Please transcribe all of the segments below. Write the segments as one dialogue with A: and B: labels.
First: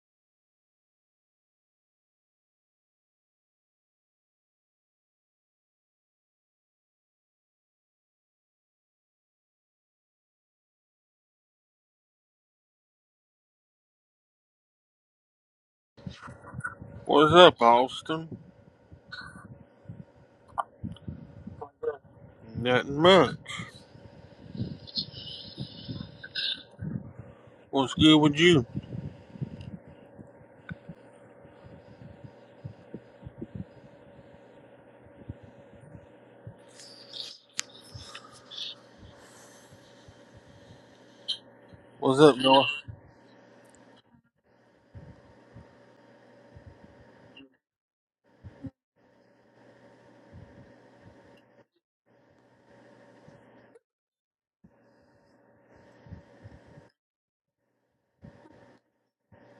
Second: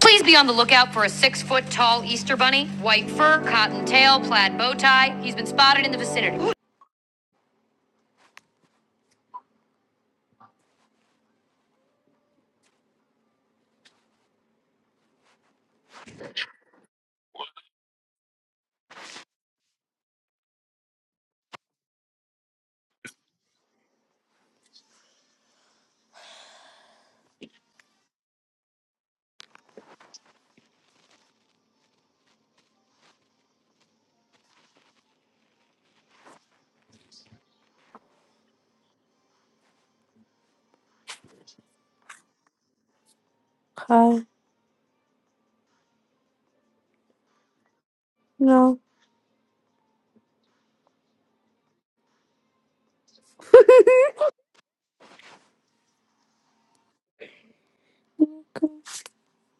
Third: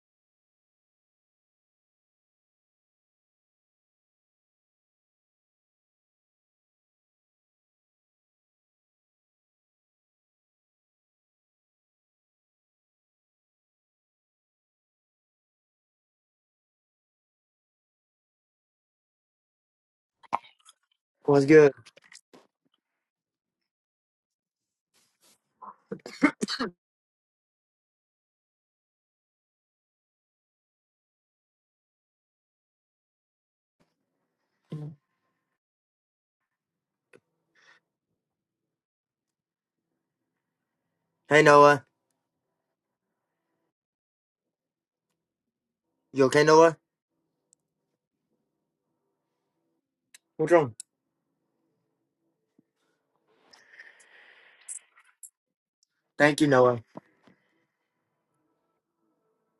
A: Please be on the lookout for a six foot tall Easter bunny, white fur, cotton tail, plaid bow tie. He's been spotted in the vicinity.
B: What's up, Austin?
C: What's good?
B: Nothing much. What's good with you?
C: Hey Noah,
B: What's up, North?
A: Hi.
C: you okay, Noah?
A: No.
C: What's wrong? Thank you, Noah.
A: Come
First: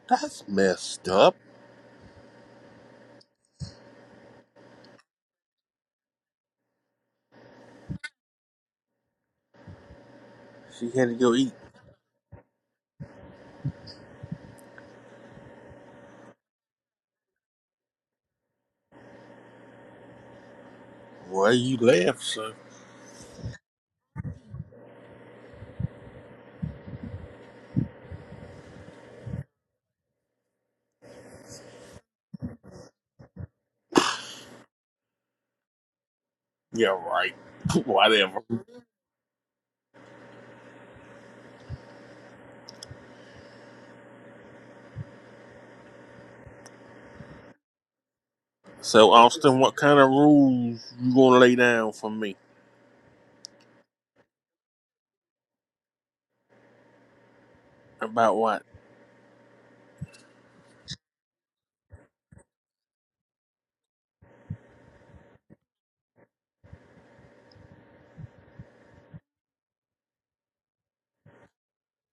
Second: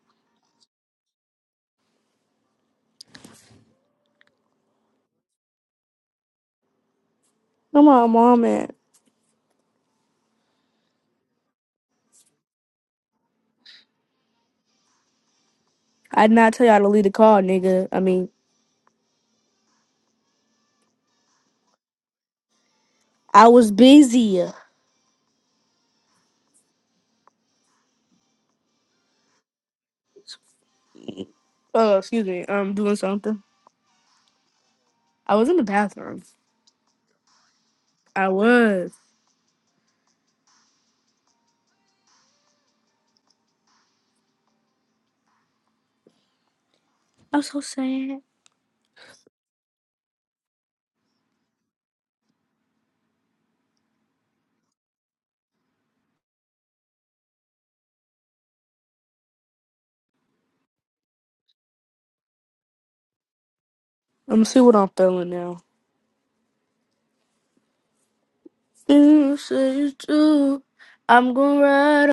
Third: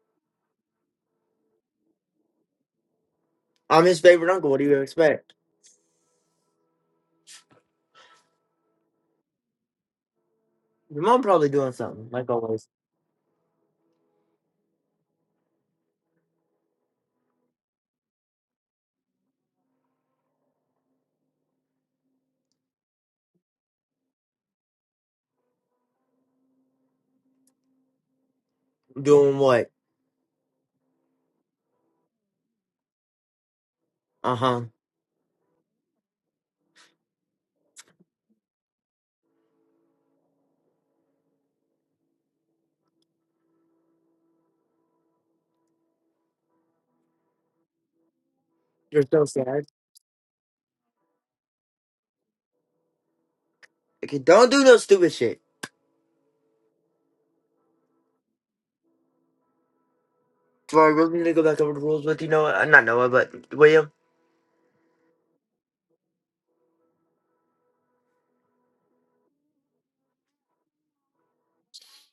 B: That's messed up.
C: I'm his favorite uncle. What do you expect?
A: on, mom, man.
B: She
C: Your
B: had to
C: mom
B: go
C: probably
B: eat.
C: doing something, like always.
A: I did not tell y'all to leave the call, nigga. I mean,
B: Well, you left, so
A: I was busy.
C: Doing what?
A: Oh, excuse me. I'm doing something.
C: Uh huh.
A: I was in the bathroom.
B: yeah, right.
A: I
B: Whatever.
A: was. I'm so sad.
C: You're
B: So,
C: so
B: Austin,
C: sad.
B: what kind of rules you gonna lay down for me
C: Okay, don't do no stupid shit.
B: about what?
C: Do I really need to go back over the rules with you, Noah? Uh, not Noah, but William.
A: Let me see what I'm feeling now. You say it's true. I'm gonna ride.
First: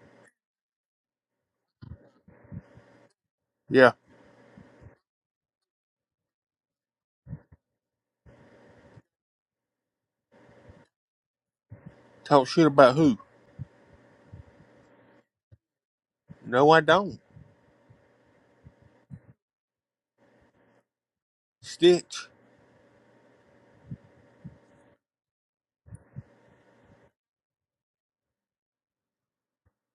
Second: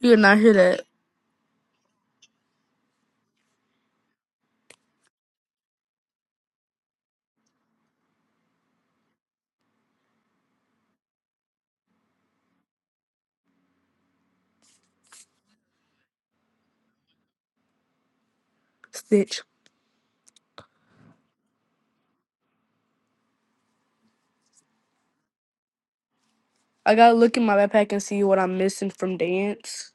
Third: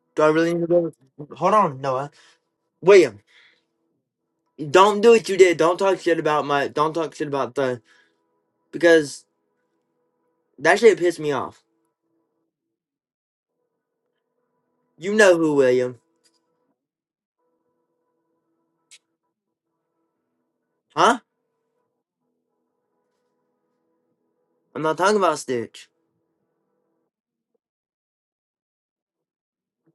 A: You did
C: Do I
A: not hear
C: really need to
A: that,
C: go? Hold on, Noah. William,
B: Yeah,
C: don't do what you did. Don't talk shit about my. Don't talk shit about the because that shit pissed me off.
B: talk shit about who?
C: You know who, William?
B: No, I don't.
A: Stitch.
C: Huh?
B: Stitch.
C: I'm not talking about Stitch.
A: I gotta look in my backpack and see what I'm missing from dance.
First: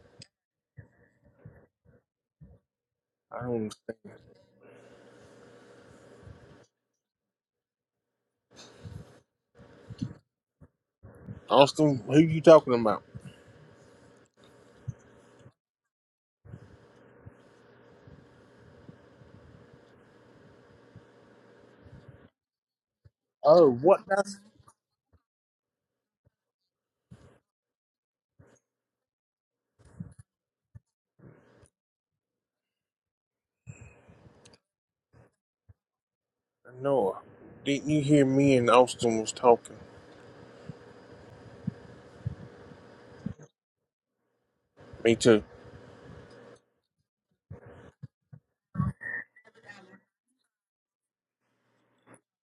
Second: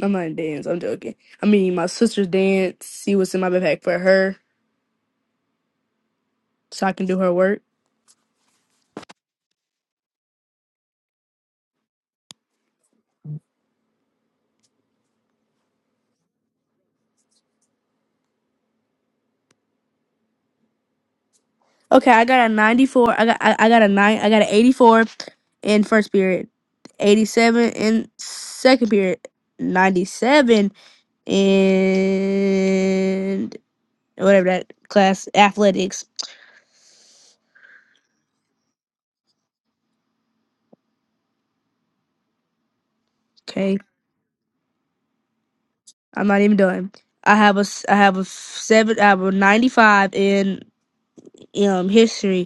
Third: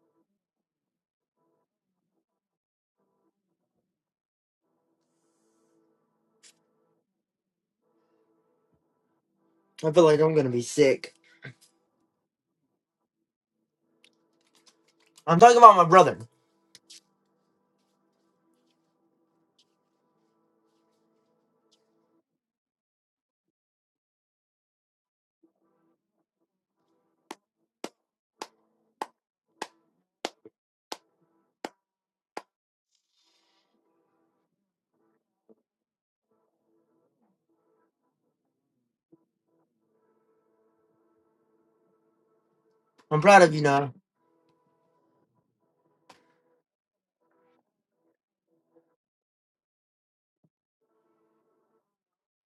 A: I'm not in dance. I'm joking. I mean, my sister's dance. See what's in
B: I
A: my
B: don't.
A: backpack for her, so I can do her work.
C: I feel like I'm gonna be sick.
B: Austin, who you talking about?
C: I'm talking about my brother.
A: Okay, I got a 94. I got I,
B: Oh,
A: I got a
B: what?
A: nine. I
B: That's
A: got an 84 in first period, 87 in second period, 97 and whatever that class athletics.
B: Noah. Didn't you hear me and Austin was talking?
C: I'm proud of you
A: Okay,
C: now.
B: Me too.
A: I'm not even done. I have a s- I have a seven. I have a 95 in um history.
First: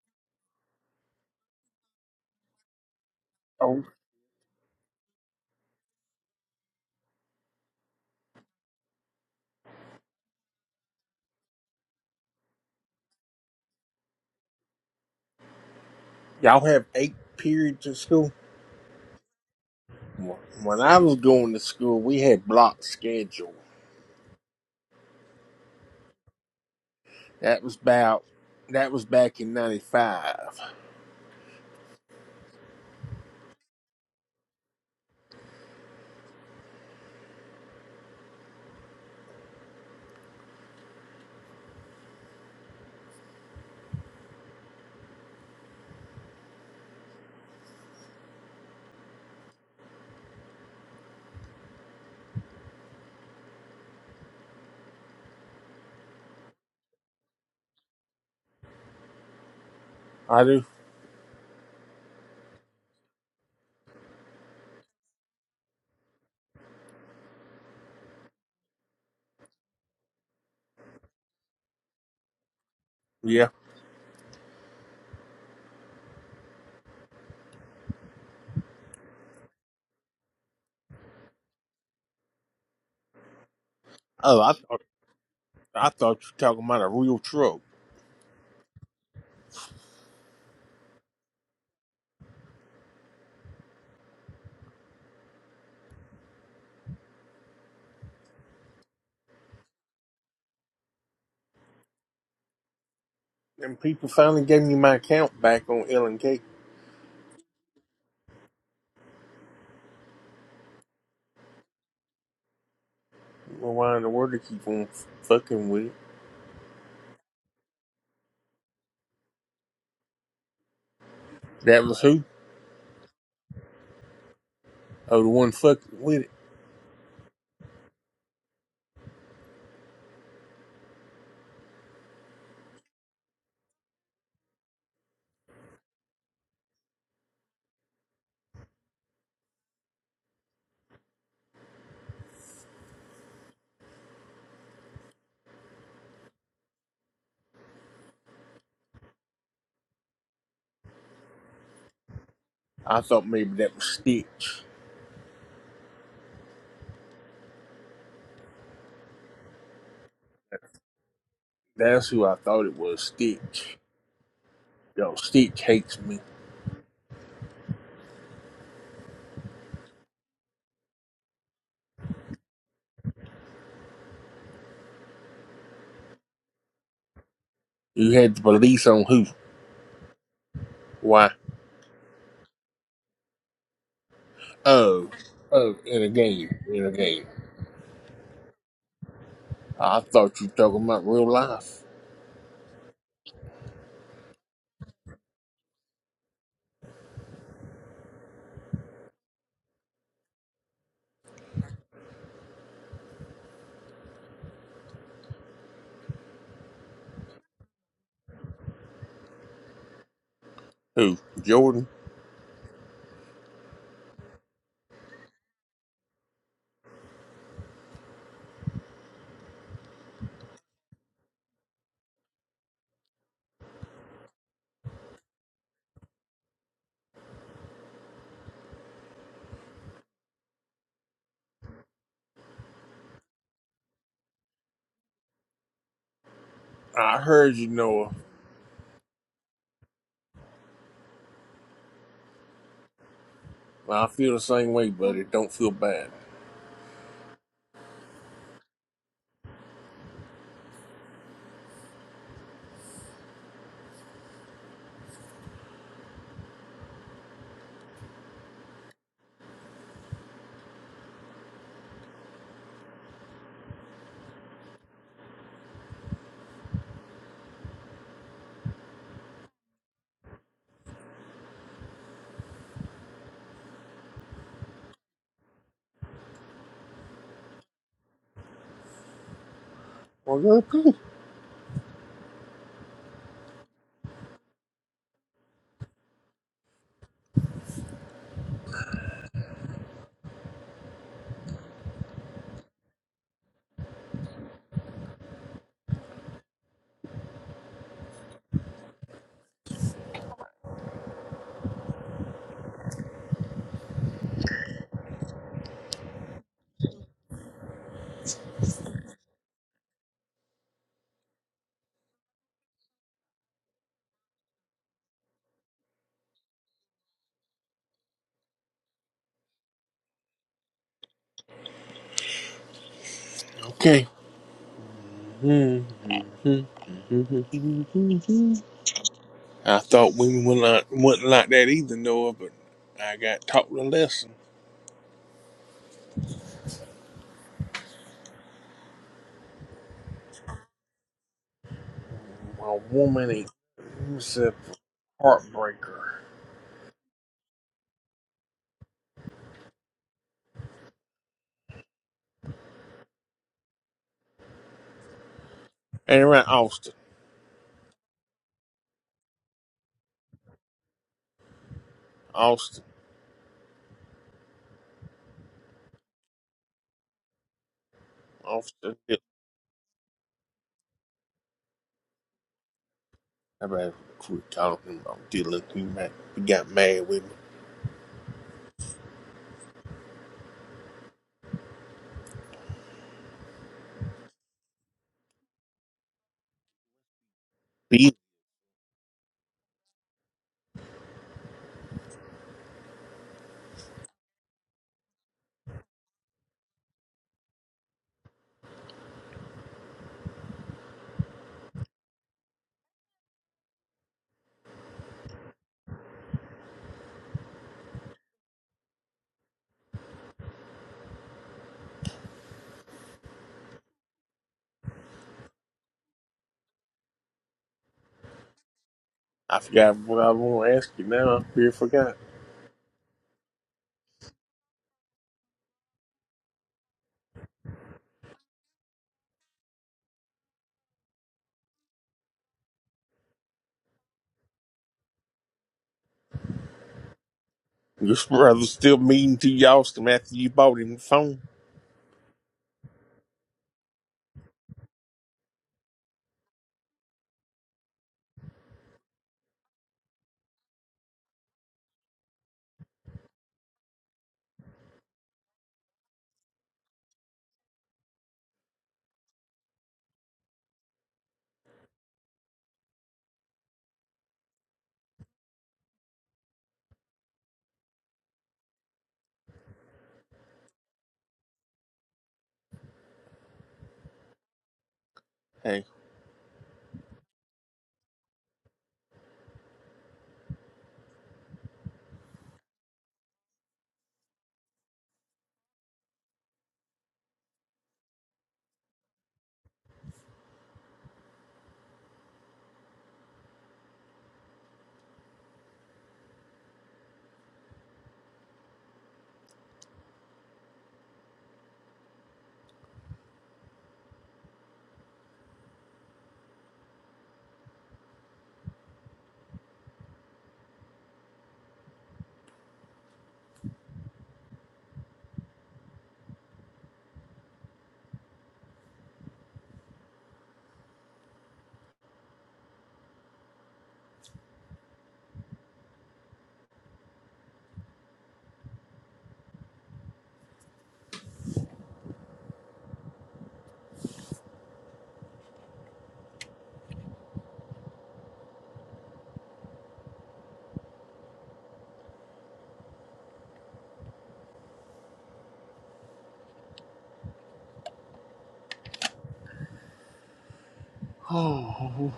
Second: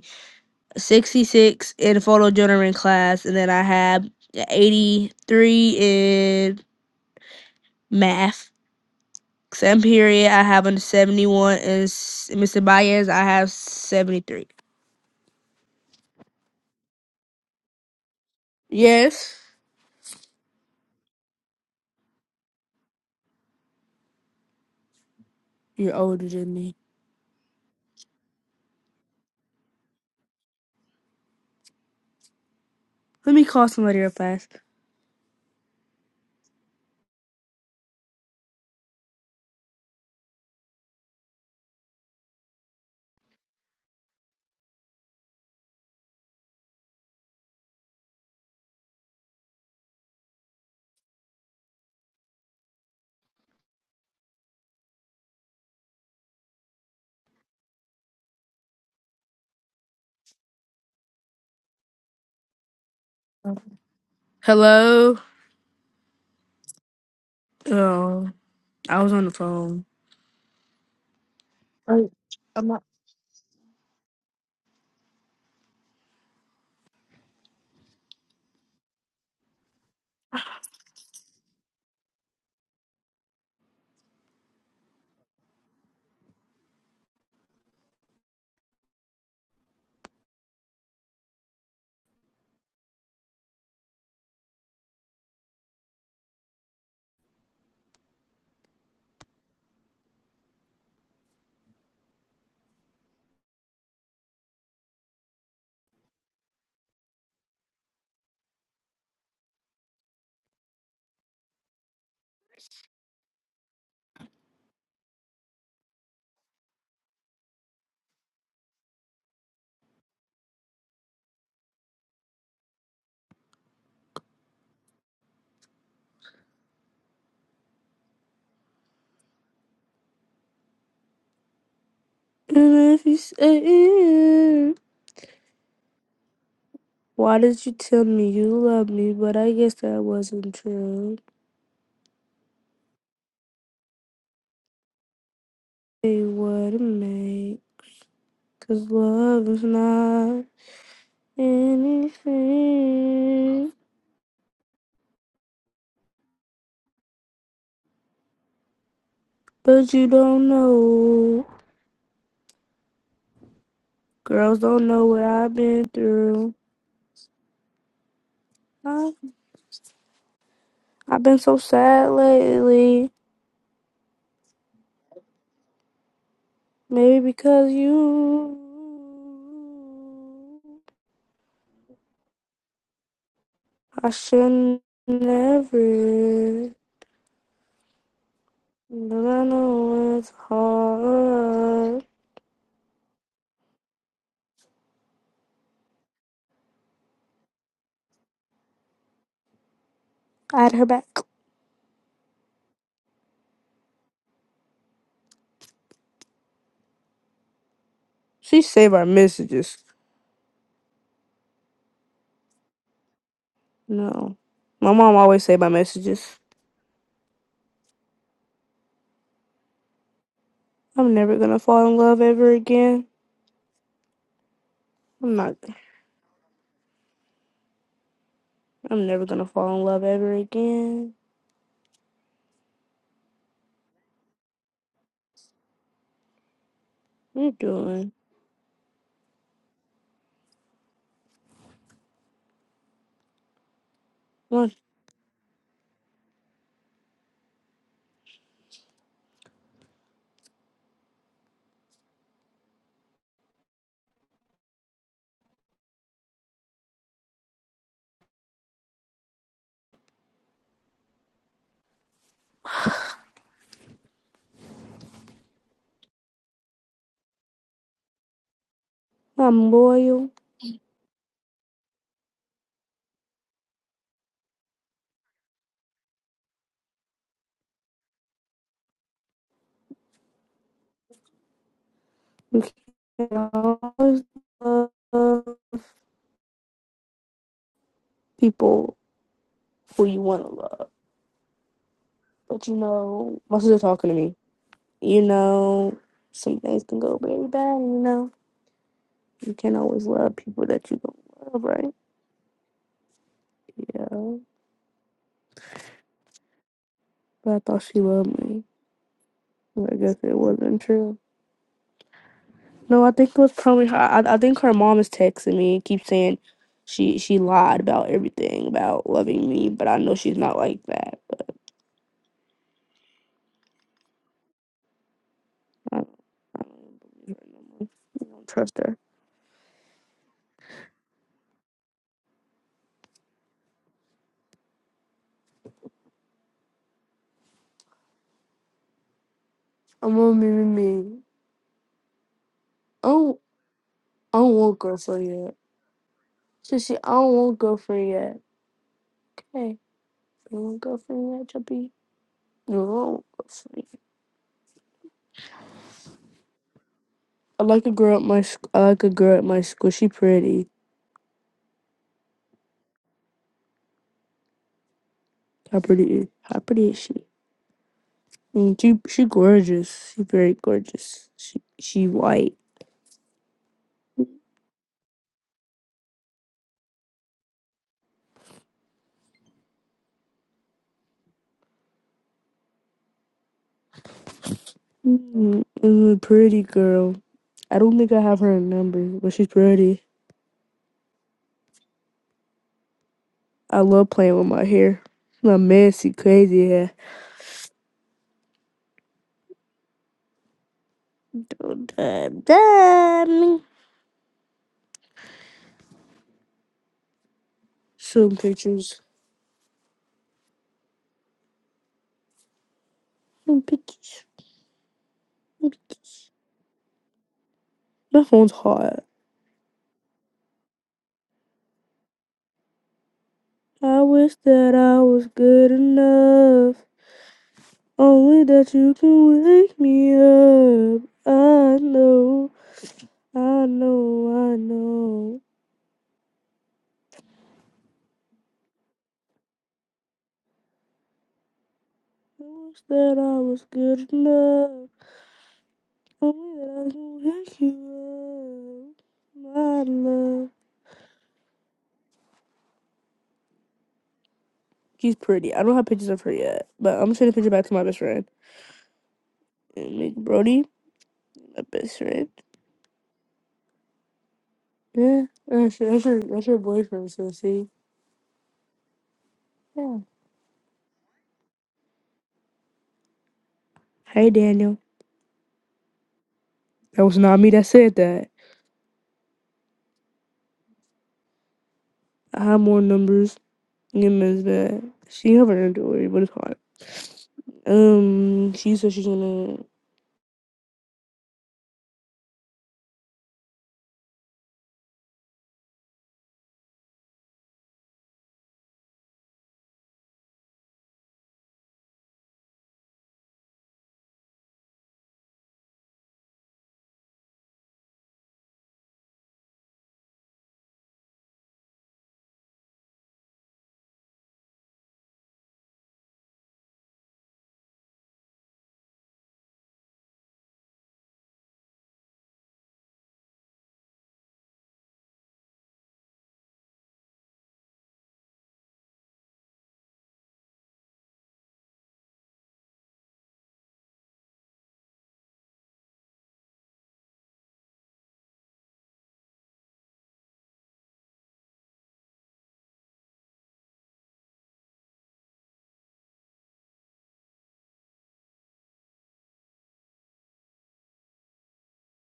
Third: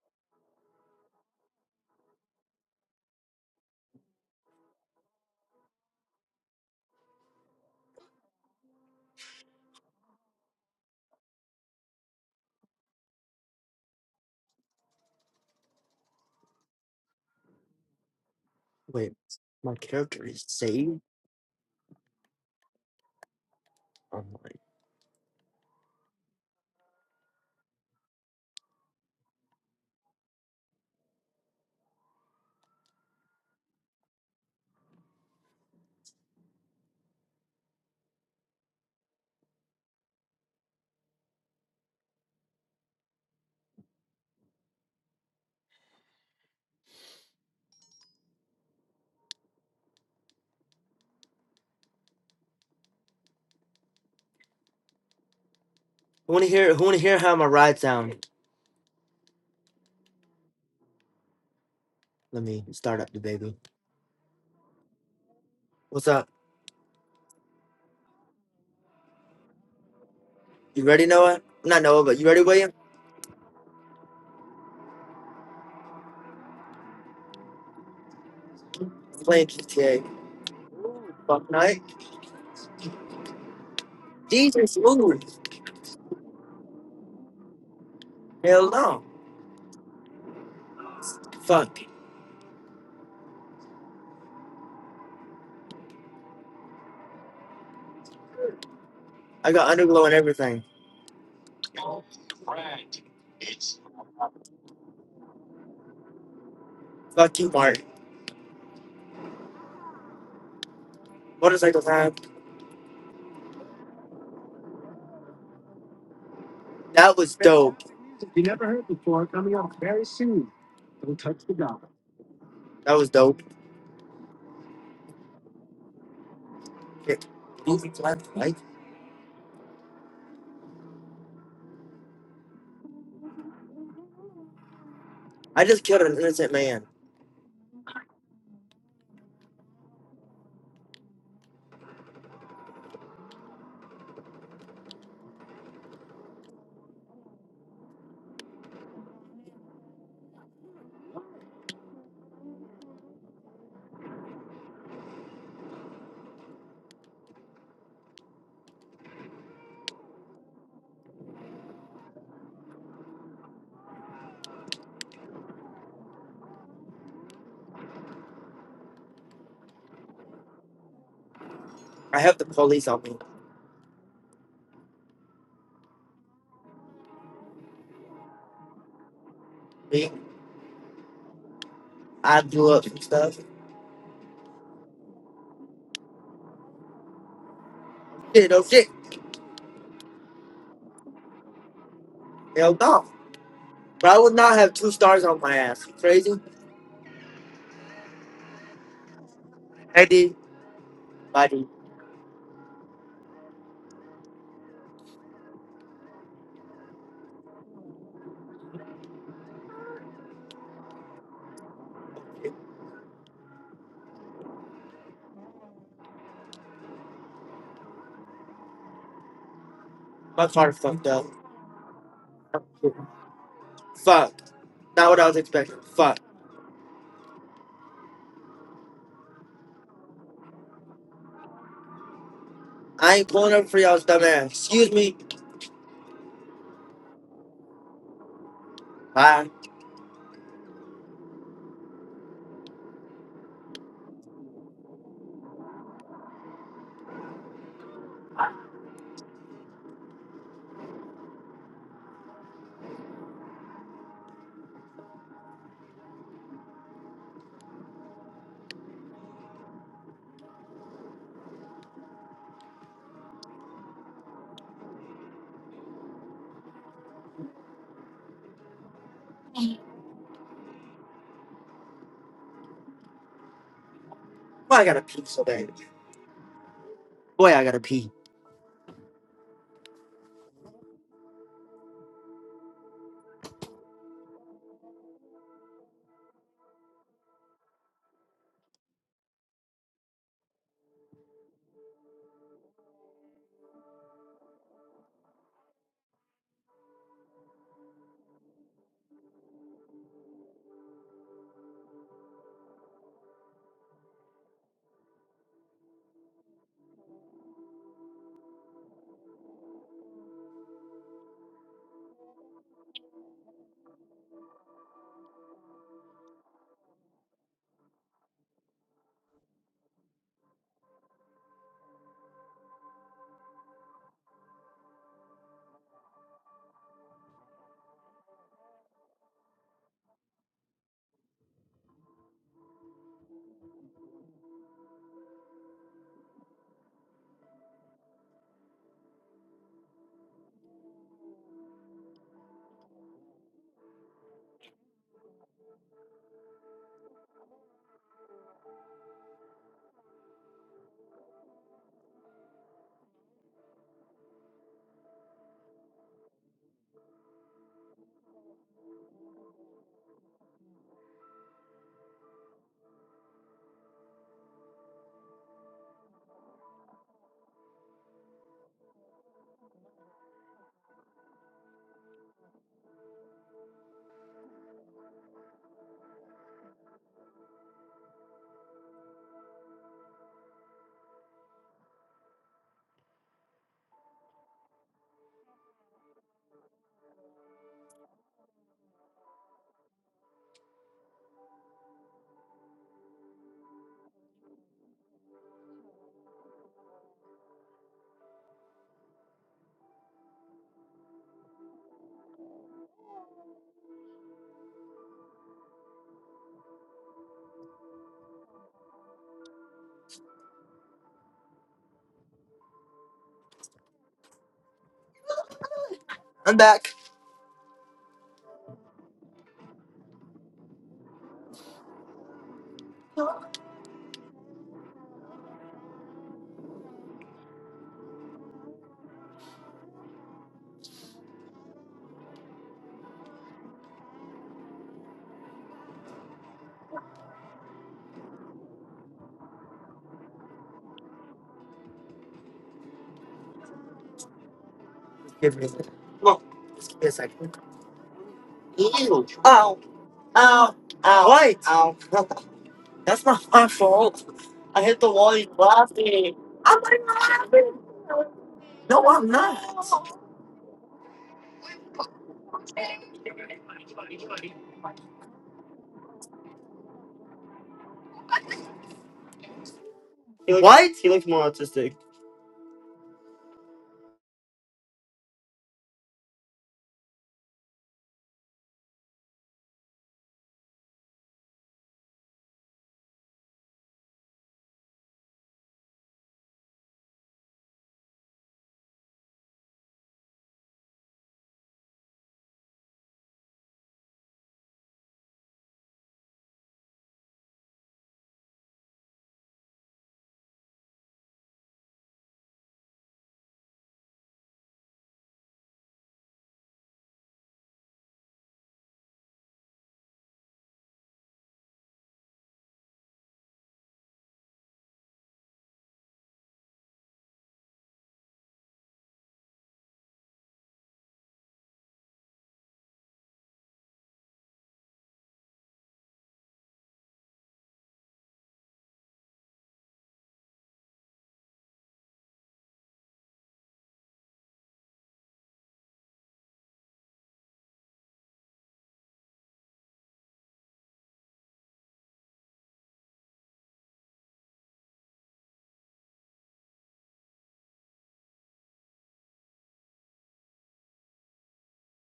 A: 66 in photo journaling class, and then I
B: Oh.
A: have 83 in math. Same period, I have a 71, and Mr. Baez, I have 73.
B: Y'all have eight periods of school?
C: Wait,
A: Yes,
C: my character is
B: When I
C: saved.
B: was going to school, we had block schedule.
C: Oh my.
A: you're older than me.
B: That was about that was back in '95.
A: Let me call somebody real fast.
C: Who wanna hear? Who wanna hear how my ride sound?
B: I do.
C: Let me start up the baby.
A: Hello?
C: What's up?
A: Oh, I was on the phone.
C: You ready, Noah? Not Noah, but you ready, William?
B: Yeah.
C: Playing GTA. Ooh, Fuck night.
B: Oh, I
C: Jesus,
B: thought
C: ooh.
B: I thought you were talking about a real truck.
C: Hell no. Fuck. I got underglow and everything.
B: And people finally gave me my account back on L and K. I
C: Fuck you, Mark. Motorcycle time.
B: don't know Why in the world they keep on f- fucking with it?
C: That was dope.
B: That was who?
C: That was dope.
B: Oh, the one fucking with it.
C: Okay. Moving flag light.
A: And if you say
C: I just killed an innocent man.
A: why did you tell me you love me? But I guess that wasn't true. Hey, what a mate. 'cause love is not.
B: I thought maybe
A: anything,
B: that was Stitch.
A: but you don't know.
B: That's who I thought it was, Stitch.
A: Girls don't know
B: Yo,
A: what I've
B: Stitch
A: been
B: hates me.
A: through. I- I've been so sad
C: I have the police on
A: lately,
C: me.
A: maybe because
B: You had the
A: you.
B: police on who?
C: Me,
B: Why?
C: I blew up some stuff.
A: I shouldn't
B: Oh, oh, in a game,
A: never,
B: in a game.
C: shit, oh shit.
A: but I
B: I
A: know it's
B: thought you were talking about real life.
A: hard.
C: Hell no. But I would not have two stars on my ass. You crazy? Heady,
A: Add her back.
C: body.
A: She saved our messages.
B: Who, Jordan?
A: No, my mom always saved my messages.
C: My car fucked
A: I'm
C: up.
A: never gonna fall in love ever again.
C: Fuck. Not what I
A: I'm
C: was
A: not.
C: expecting. Fuck.
A: I'm never gonna fall in love ever again.
C: I ain't pulling up for y'all's dumb ass. Excuse me.
B: I
A: What you
B: heard you, Noah.
A: doing?
C: Bye.
B: I feel the same
A: What-
B: way, buddy. Don't feel bad.
A: I'm loyal.
C: Boy, I gotta pee so bad. Boy, I gotta pee.
B: Well, you're okay.
A: You can always love people who you want to love. But you know, my sister talking to me. You know, some things can go very bad. You know, you can't always love people that you don't love, right? Yeah. But I thought she loved me. But I guess it wasn't true. No, I think it was probably her. I, I think her mom is texting me and keeps saying she she lied about everything about loving me, but I know she's not like that.
B: Okay.
A: I, I don't believe her no more. I don't trust her.
B: I thought women were not, wasn't like that either, Noah, but I got taught a lesson.
A: I'm gonna be with me.
B: A
A: I
B: woman
A: don't,
B: ain't it's
A: I
B: a
A: don't want girlfriend yet.
B: heartbreaker.
A: She she I don't want girlfriend yet. Okay, you want girlfriend yet, Chubby? No, I don't want girlfriend.
B: And around Austin,
A: I like a girl at my sc- I like a girl at my school. She pretty.
B: Austin,
A: How pretty is how pretty is she? Mm,
B: Austin.
A: She
B: Dylan.
A: she gorgeous. She very gorgeous. She she white.
B: I better quit calling him. I'm Dylan. He, might, he got mad with
A: Mm, is pretty girl. I don't
B: me.
A: think I have her number, but she's pretty. I love playing with my hair. My messy, crazy hair. Don't dab, dab me. Some pictures. Some pictures. Some pictures.
C: I'm back.
A: My phone's hot.
B: I forgot what I want to ask you now. I really forgot.
A: I wish that I was good enough. Only that you can wake me up. I know. I know, I know.
B: Your brother's still mean to you, Austin, after you bought him the phone.
A: I wish that I was good enough.
C: Just give me a second. Come on.
A: Only that
C: Just
A: I
C: give me a
A: can
C: second.
A: wake you up.
C: Ew. Ow.
A: My love.
C: Ow. Ow. What? Ow. That's not my fault. I hit the
A: She's
C: wall. He's
A: pretty. I don't have pictures of her
C: laughing.
A: yet,
C: I'm
A: but
C: like
A: I'm gonna send a picture back to
C: laughing.
A: my best friend.
C: No, I'm not.
A: And make Brody, my best friend. Yeah, that's your, that's your, that's your boyfriend, so see? Yeah.
C: He looked, what? He looks more autistic.
A: Hey, Daniel.
B: Hey.
A: That was not me that said that. I have more numbers in Ms. Bad. She have her underwear, but it's hard. Um, she said she's gonna
B: Oh,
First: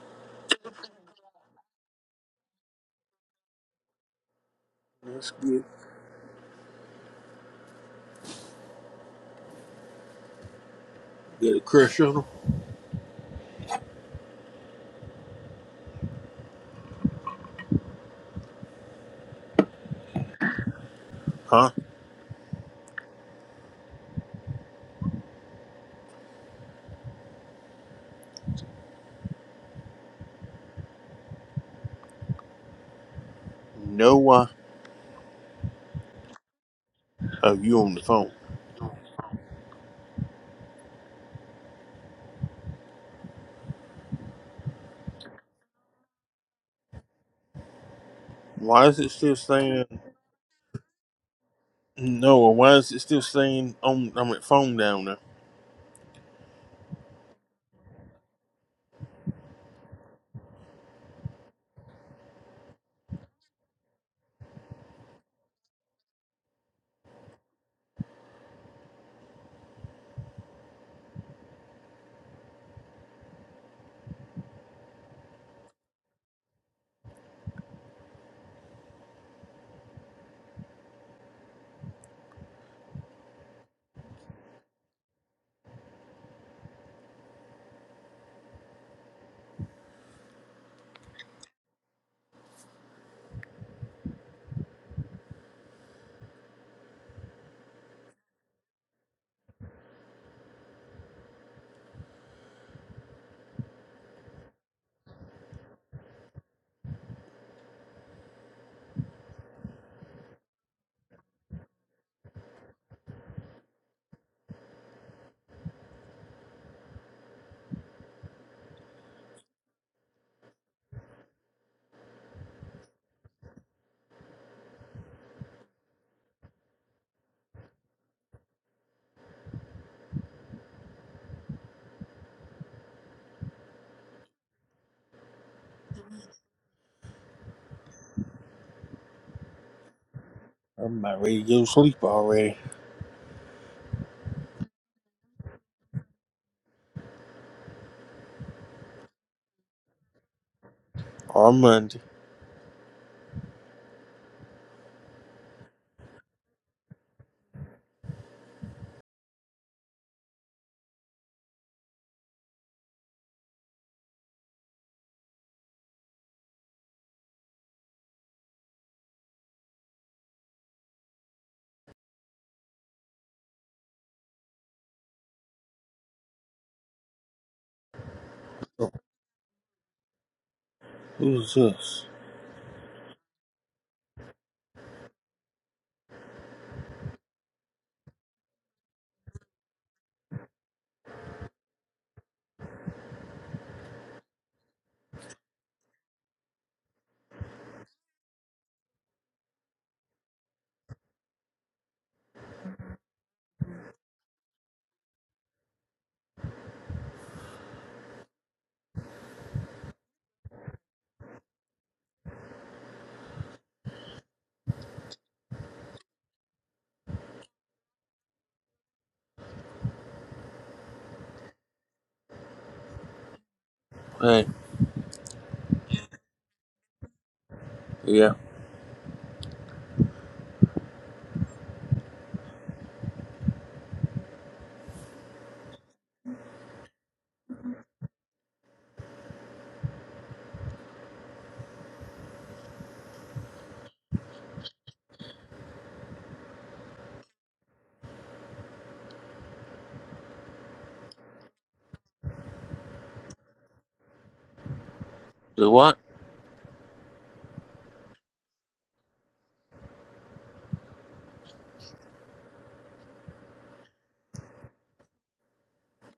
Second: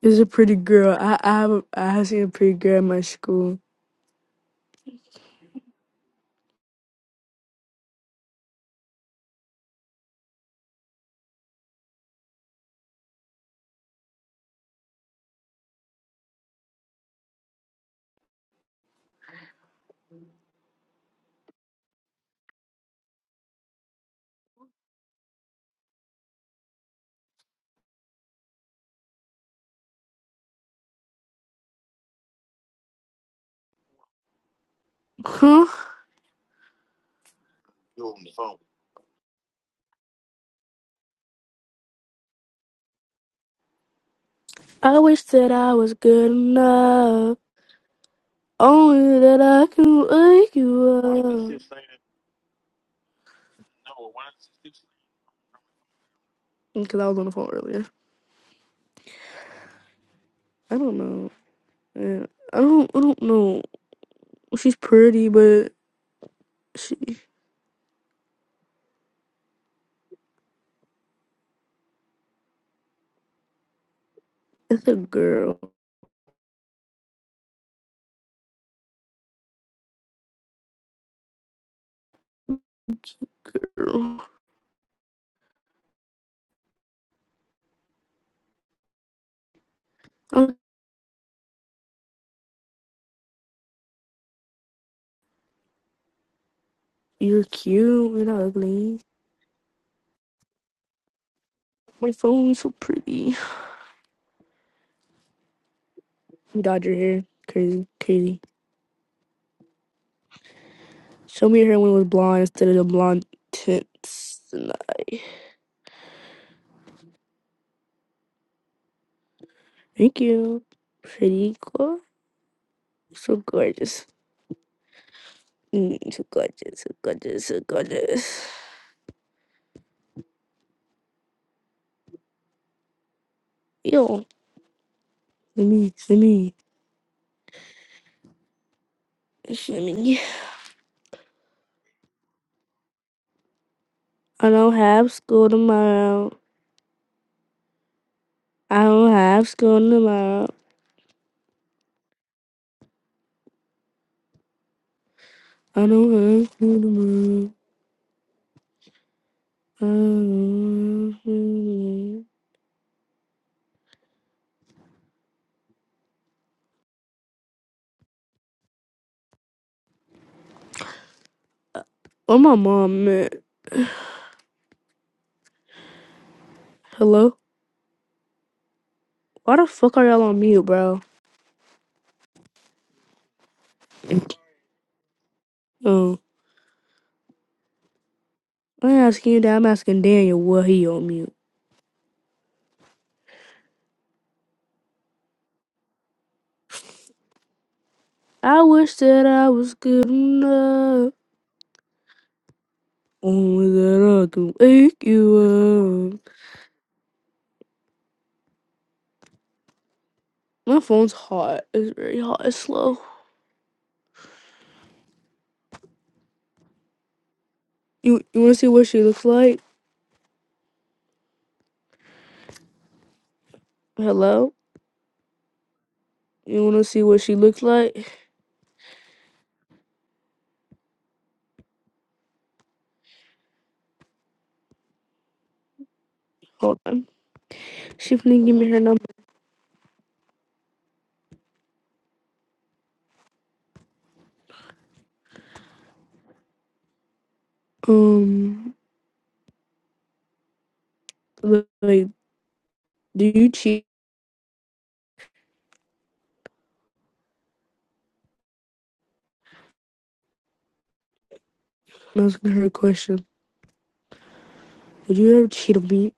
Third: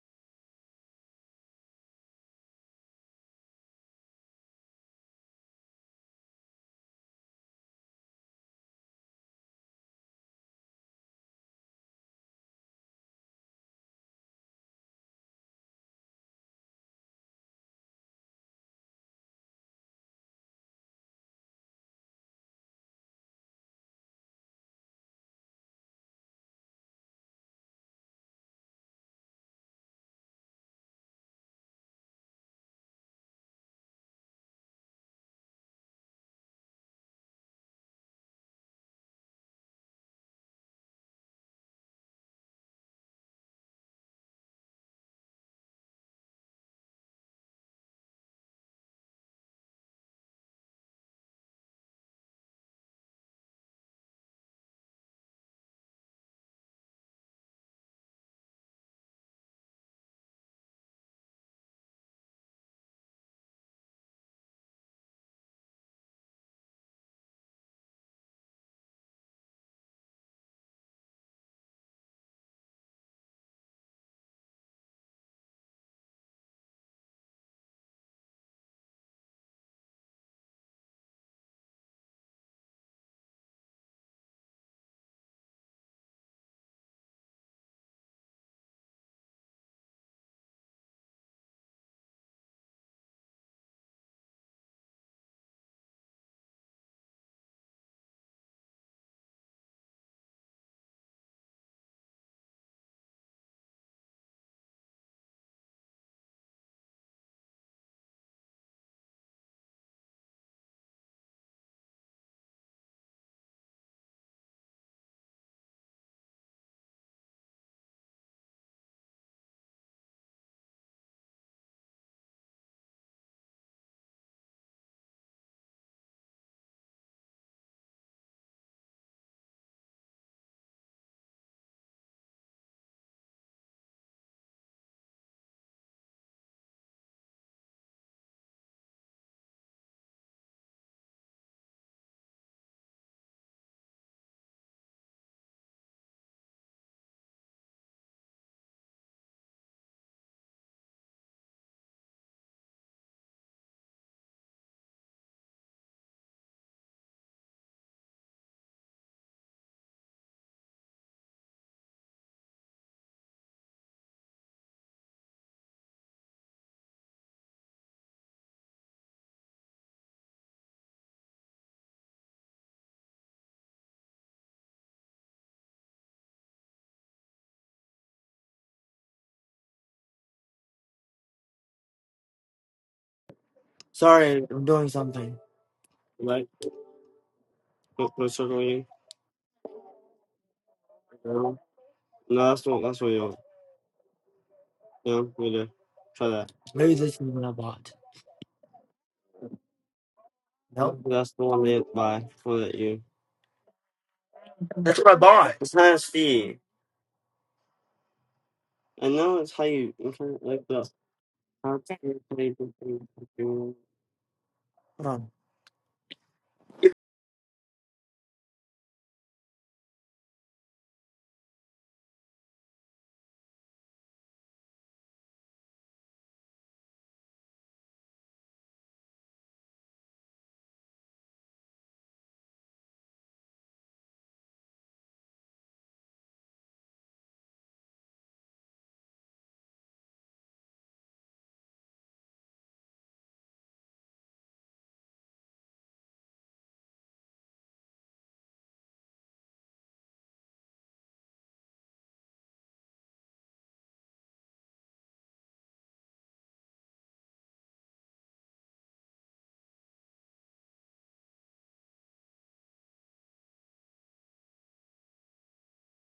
A: It's a pretty girl. I I have a- I have seen a pretty girl at my school.
B: that's good. Got a crush on him? Huh? Noah.
A: Huh?
B: Oh, you on the phone.
A: I wish that I was good enough.
B: Why is it
A: Only
B: still
A: that I
B: saying
A: can wake you up.
B: Noah? Why is it still saying on, I'm at phone down there?
A: Because I was on the phone earlier. I don't know. Yeah. I don't I don't know. She's pretty, but she it's a girl. Girl. Oh, you're cute. You're not ugly. My phone's so pretty. You dyed your hair. Crazy. Crazy. Show me your hair when it was blonde instead of the blonde tints tonight. Thank you. Pretty girl. So gorgeous. Mm, so gorgeous. So gorgeous. So gorgeous. Yo. Let me. Let me. Let me.
B: I'm about ready to go to sleep already.
A: I don't have school tomorrow. I don't have school tomorrow.
B: On Monday.
A: I don't have school tomorrow. I don't have school tomorrow. Oh, my mom, man. Hello? Why the fuck are y'all on mute, bro?
B: Who's this?
C: Sorry, I'm doing something.
A: Oh.
C: Like, what, what circle you?
A: I'm asking you that. I'm asking Daniel what he on mute.
C: No, No, that's not. That's what you want. Yeah, we do. Try that. Maybe this is what I bought.
A: I wish that I was good
C: Nope.
A: enough.
C: That's the one they buy for that you.
A: Only that I can
C: That's
A: wake
C: what I bought. It's not a
A: you up.
C: fee. I know it's how you. i like
A: My
C: the.
A: phone's hot. It's very hot. It's slow.
C: Hold on.
A: You you wanna see what she looks like?
B: Hey.
A: Hello? You wanna see what she looks like?
B: Yeah.
A: Hold on. She finna give me her number. Um look, like, do you cheat?
B: Do what?
A: I'm asking her a question. Would you ever cheat on me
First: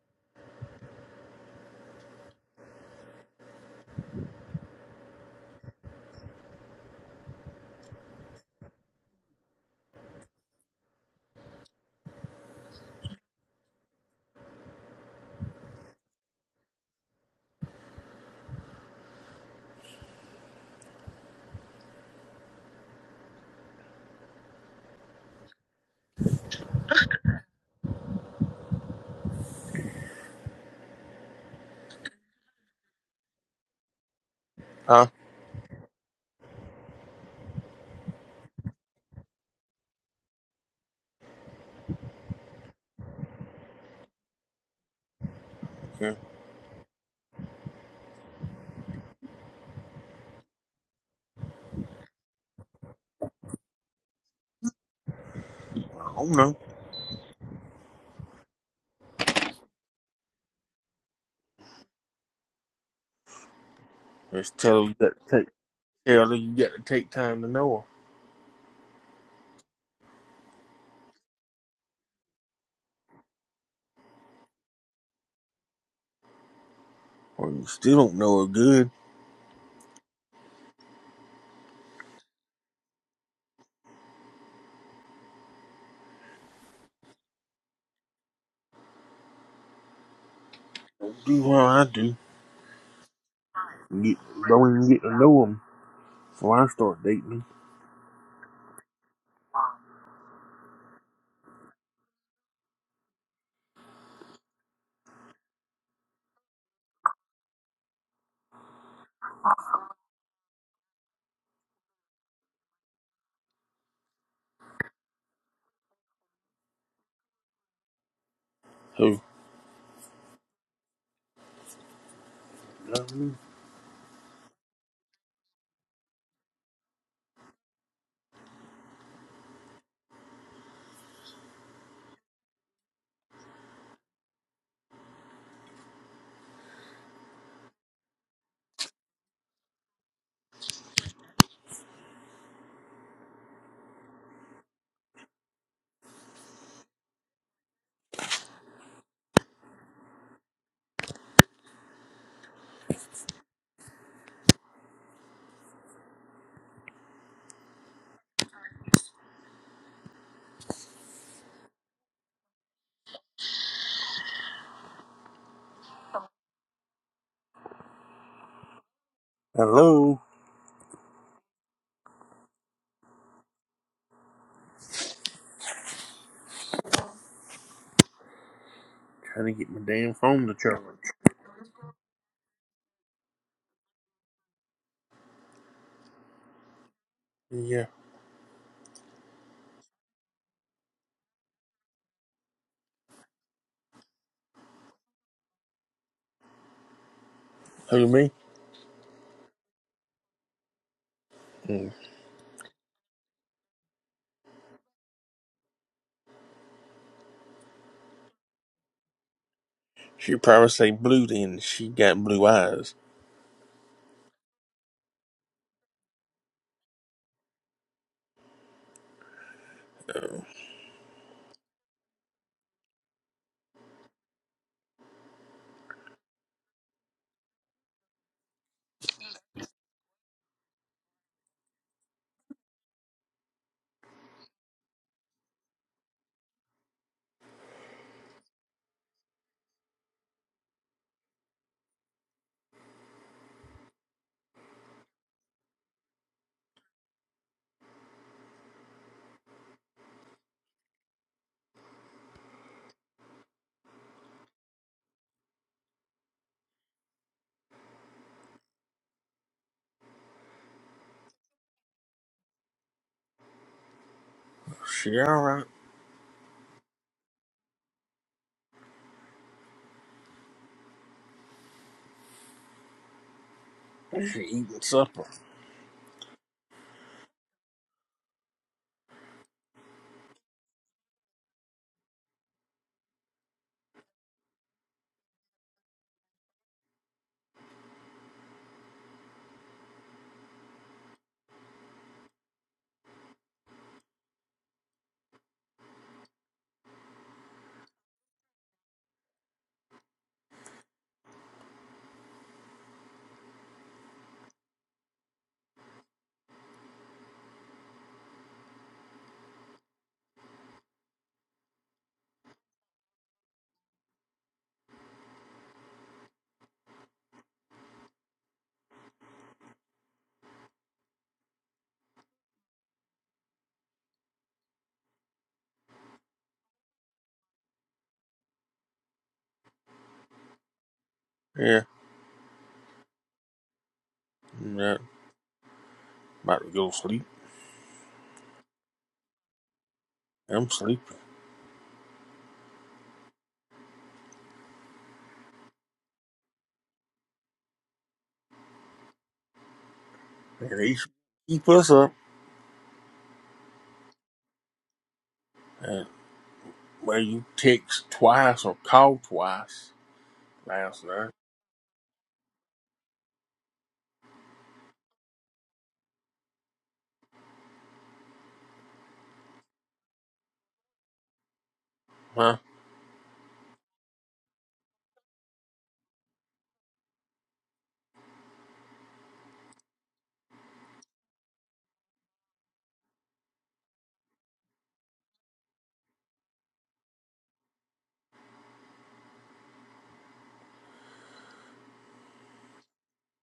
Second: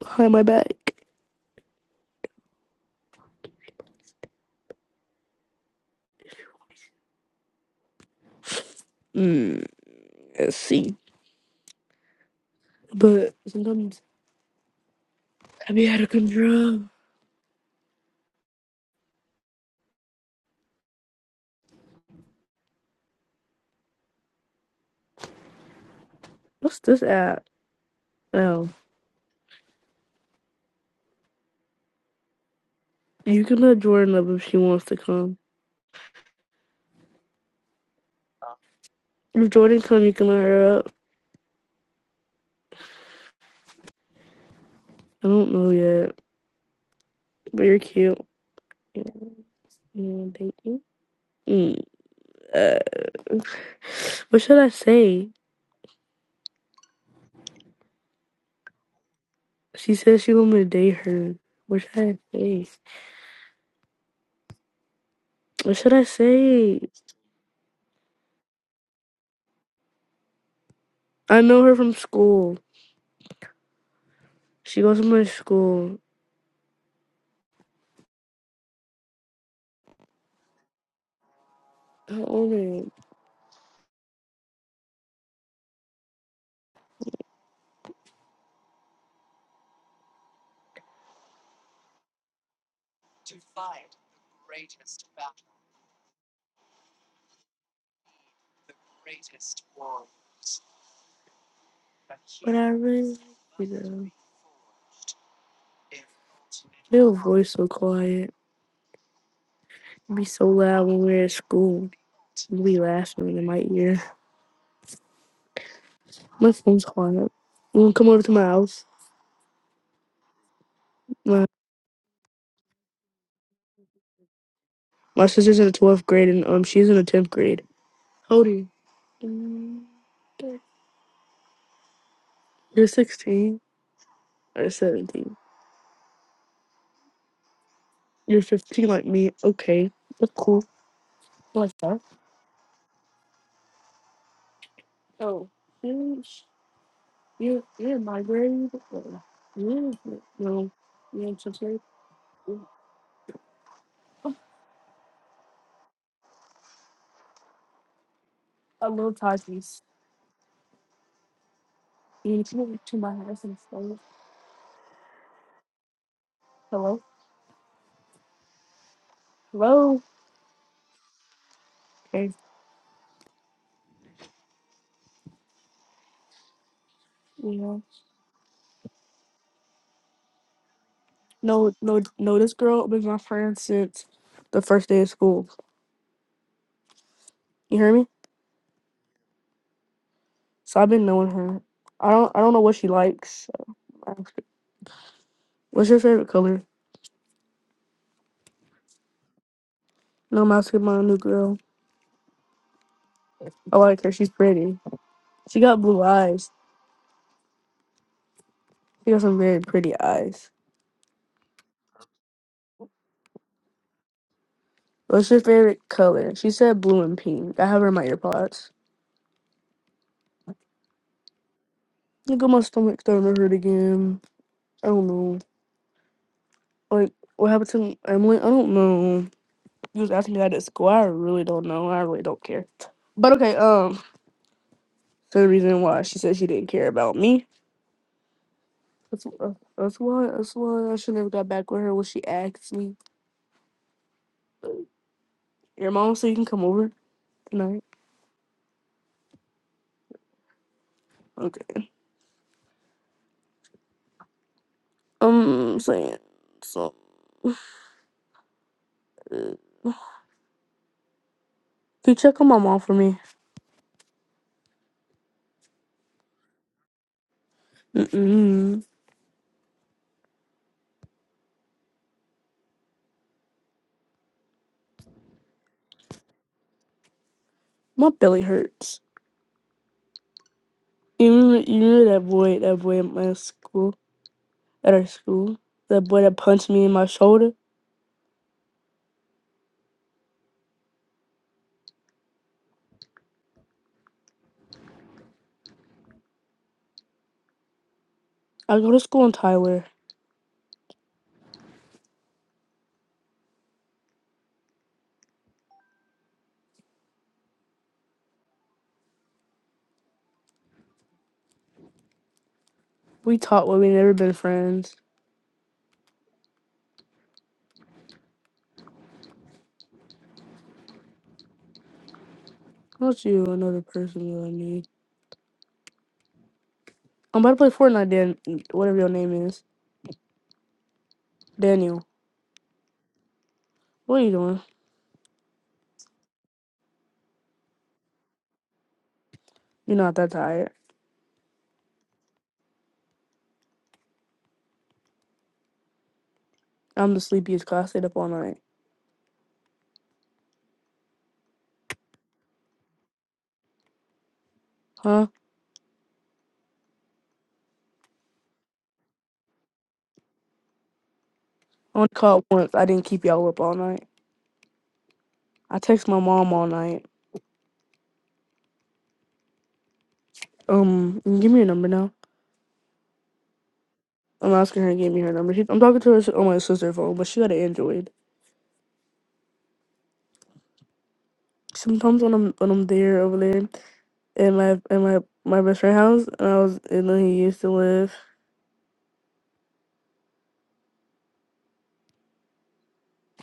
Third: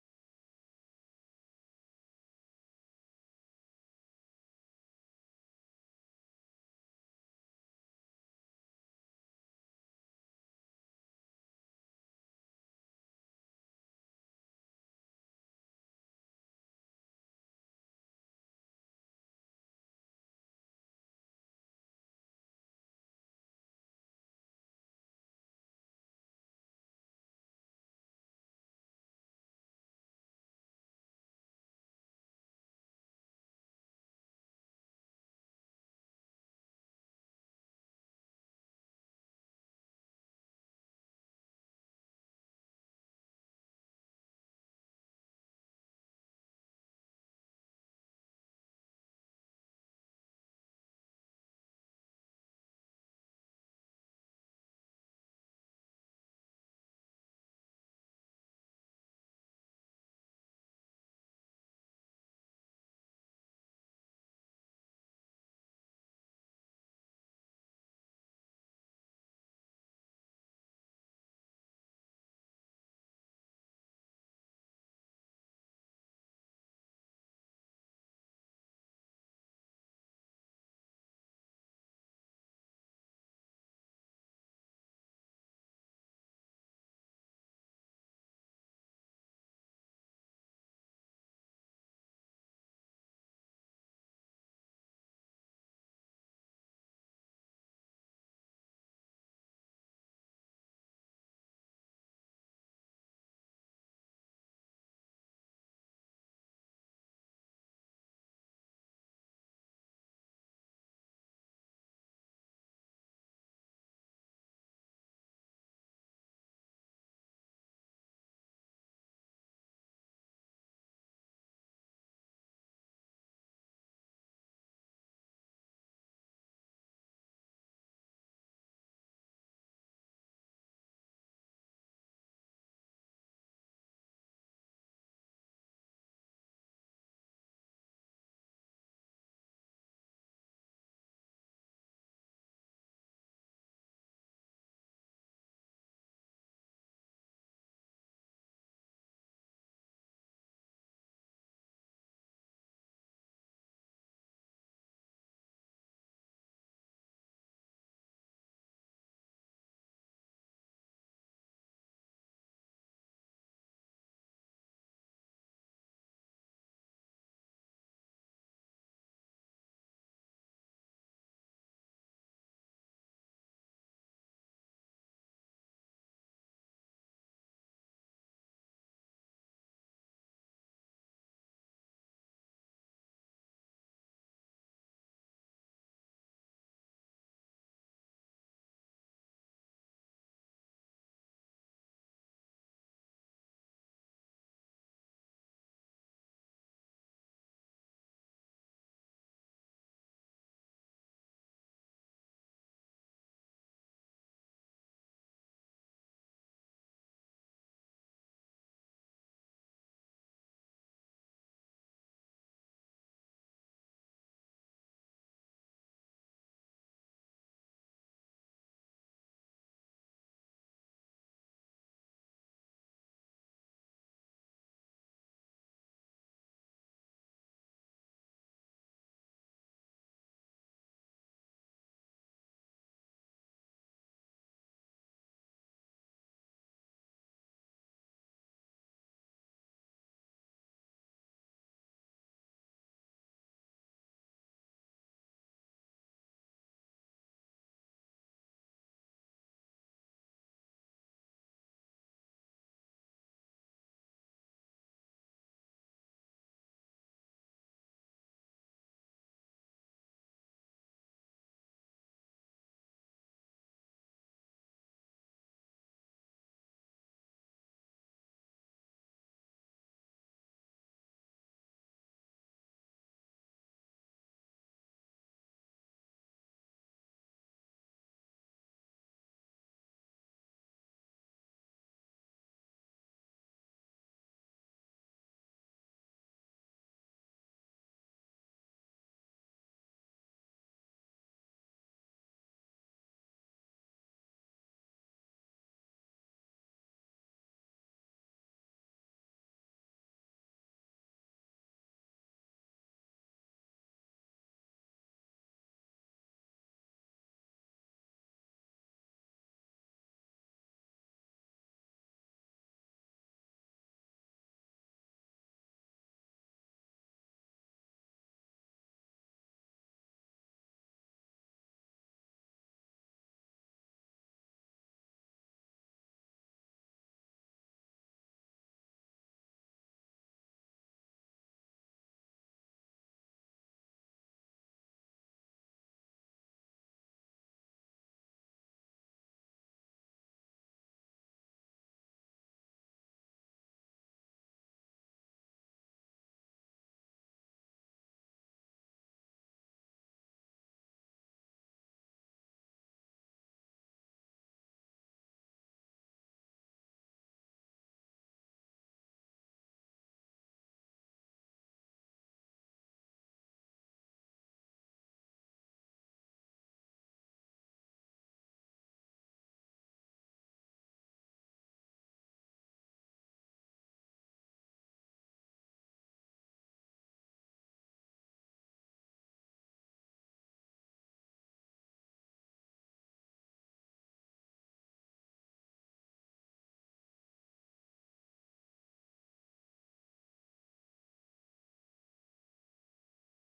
A: behind my back? Mm, let's see. But sometimes I be out of control. What's this app? Oh, you can let Jordan up if she wants to
B: Huh?
A: come. If Jordan come, you can let her up. I don't know yet,
B: Yeah.
A: but you're cute. Yeah, yeah, thank you. Mm, uh, what should I say?
B: I don't know.
A: She says she want me to date her. What should I say?
B: Just tell her you got to take,
A: What should I
B: tell her you got
A: say?
B: to take time to know her.
A: I know her from school. She goes to my school.
B: Or you still don't know her good.
A: How old are you?
B: do what I do. You Get, don't even get to know them before I start dating them.
A: But I really, you know, your voice so quiet. It'd Be so loud when we're at school. You be laughing in my ear. My phone's quiet. You wanna come over to my house?
B: Who?
A: My my sister's in the twelfth grade and um she's in the tenth grade. How old are you? Mm, thir- You're sixteen or seventeen. You're fifteen like me. Okay. That's cool. I like that. Oh. You're you're you're in my grade. Oh, You're no. You're in tenth grade. I love Takis. You want come over to my house and play? Hello? Hello?
B: Hello?
A: Okay. Yeah.
B: Trying to get my damn phone to charge.
A: No, no, no. This girl been my friend since the first day of school. You
B: Yeah.
A: hear me? So I've been knowing her. I don't, I don't know what she likes. What's your favorite color?
B: Who, me?
A: No, I'm asking my new girl.
B: Hmm.
A: I like her. She's pretty. She got blue eyes. She got some very pretty
B: She
A: eyes.
B: probably say blue then. She got blue eyes.
A: What's your favorite color? She said blue and pink. I have her in my earpods. Look at my stomach starting to hurt again. I don't know. Like, what happened to Emily? I don't know. You was asking me that at school. I really don't know. I really don't care. But okay, um. So the reason why she said she didn't care about me. That's why. That's why. That's why I should never got back with her when she asked me. Your mom said you can come over tonight. Okay. Um, saying so. Uh, can you check on my mom for me?
B: She alright.
A: Mm-mm.
B: She eating supper.
A: My belly hurts. You remember, you remember that boy? That boy at my school. At our school. That boy that punched me in my shoulder. I go to school in Tyler. We talked, but we never been friends. Not you, another person that I knew. I'm about to play Fortnite, Dan. Whatever your name is,
B: Yeah.
A: Daniel. What are you doing?
B: yeah. About to go sleep.
A: You're not that
B: I'm
A: tired.
B: sleepy.
A: I'm the sleepiest cause I stayed up all night.
B: And they keep us up.
A: Huh?
B: And, well, you text twice or call twice last night.
A: I only called once. I didn't keep y'all up all night. I text my mom all night. Um, give me your number now.
B: Huh?
A: I'm asking her to give me her number. She, I'm talking to her s- on my sister's phone, but she got an Android. Sometimes when I'm when I'm there over there in my in my my best friend's house, and I was and then he used to live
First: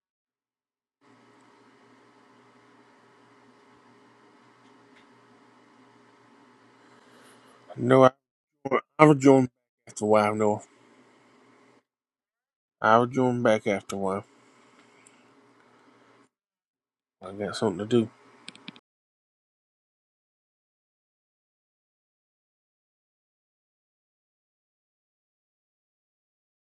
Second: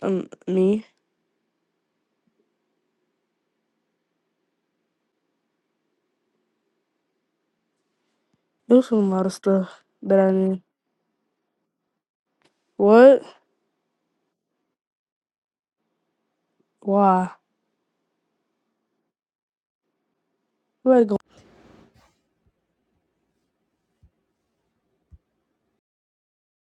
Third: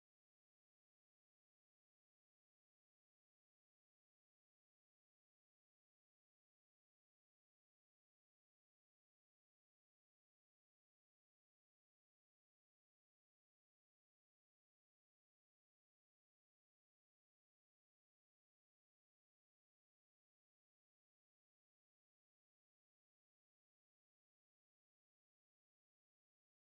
A: um me.
B: No, I,
A: There was a
B: I
A: lot of
B: rejoined
A: stuff
B: after a
A: that I
B: while. No
A: knew.
B: I'll
A: What?
B: join back after a while.
A: Why?
B: I got something to do.
A: Who had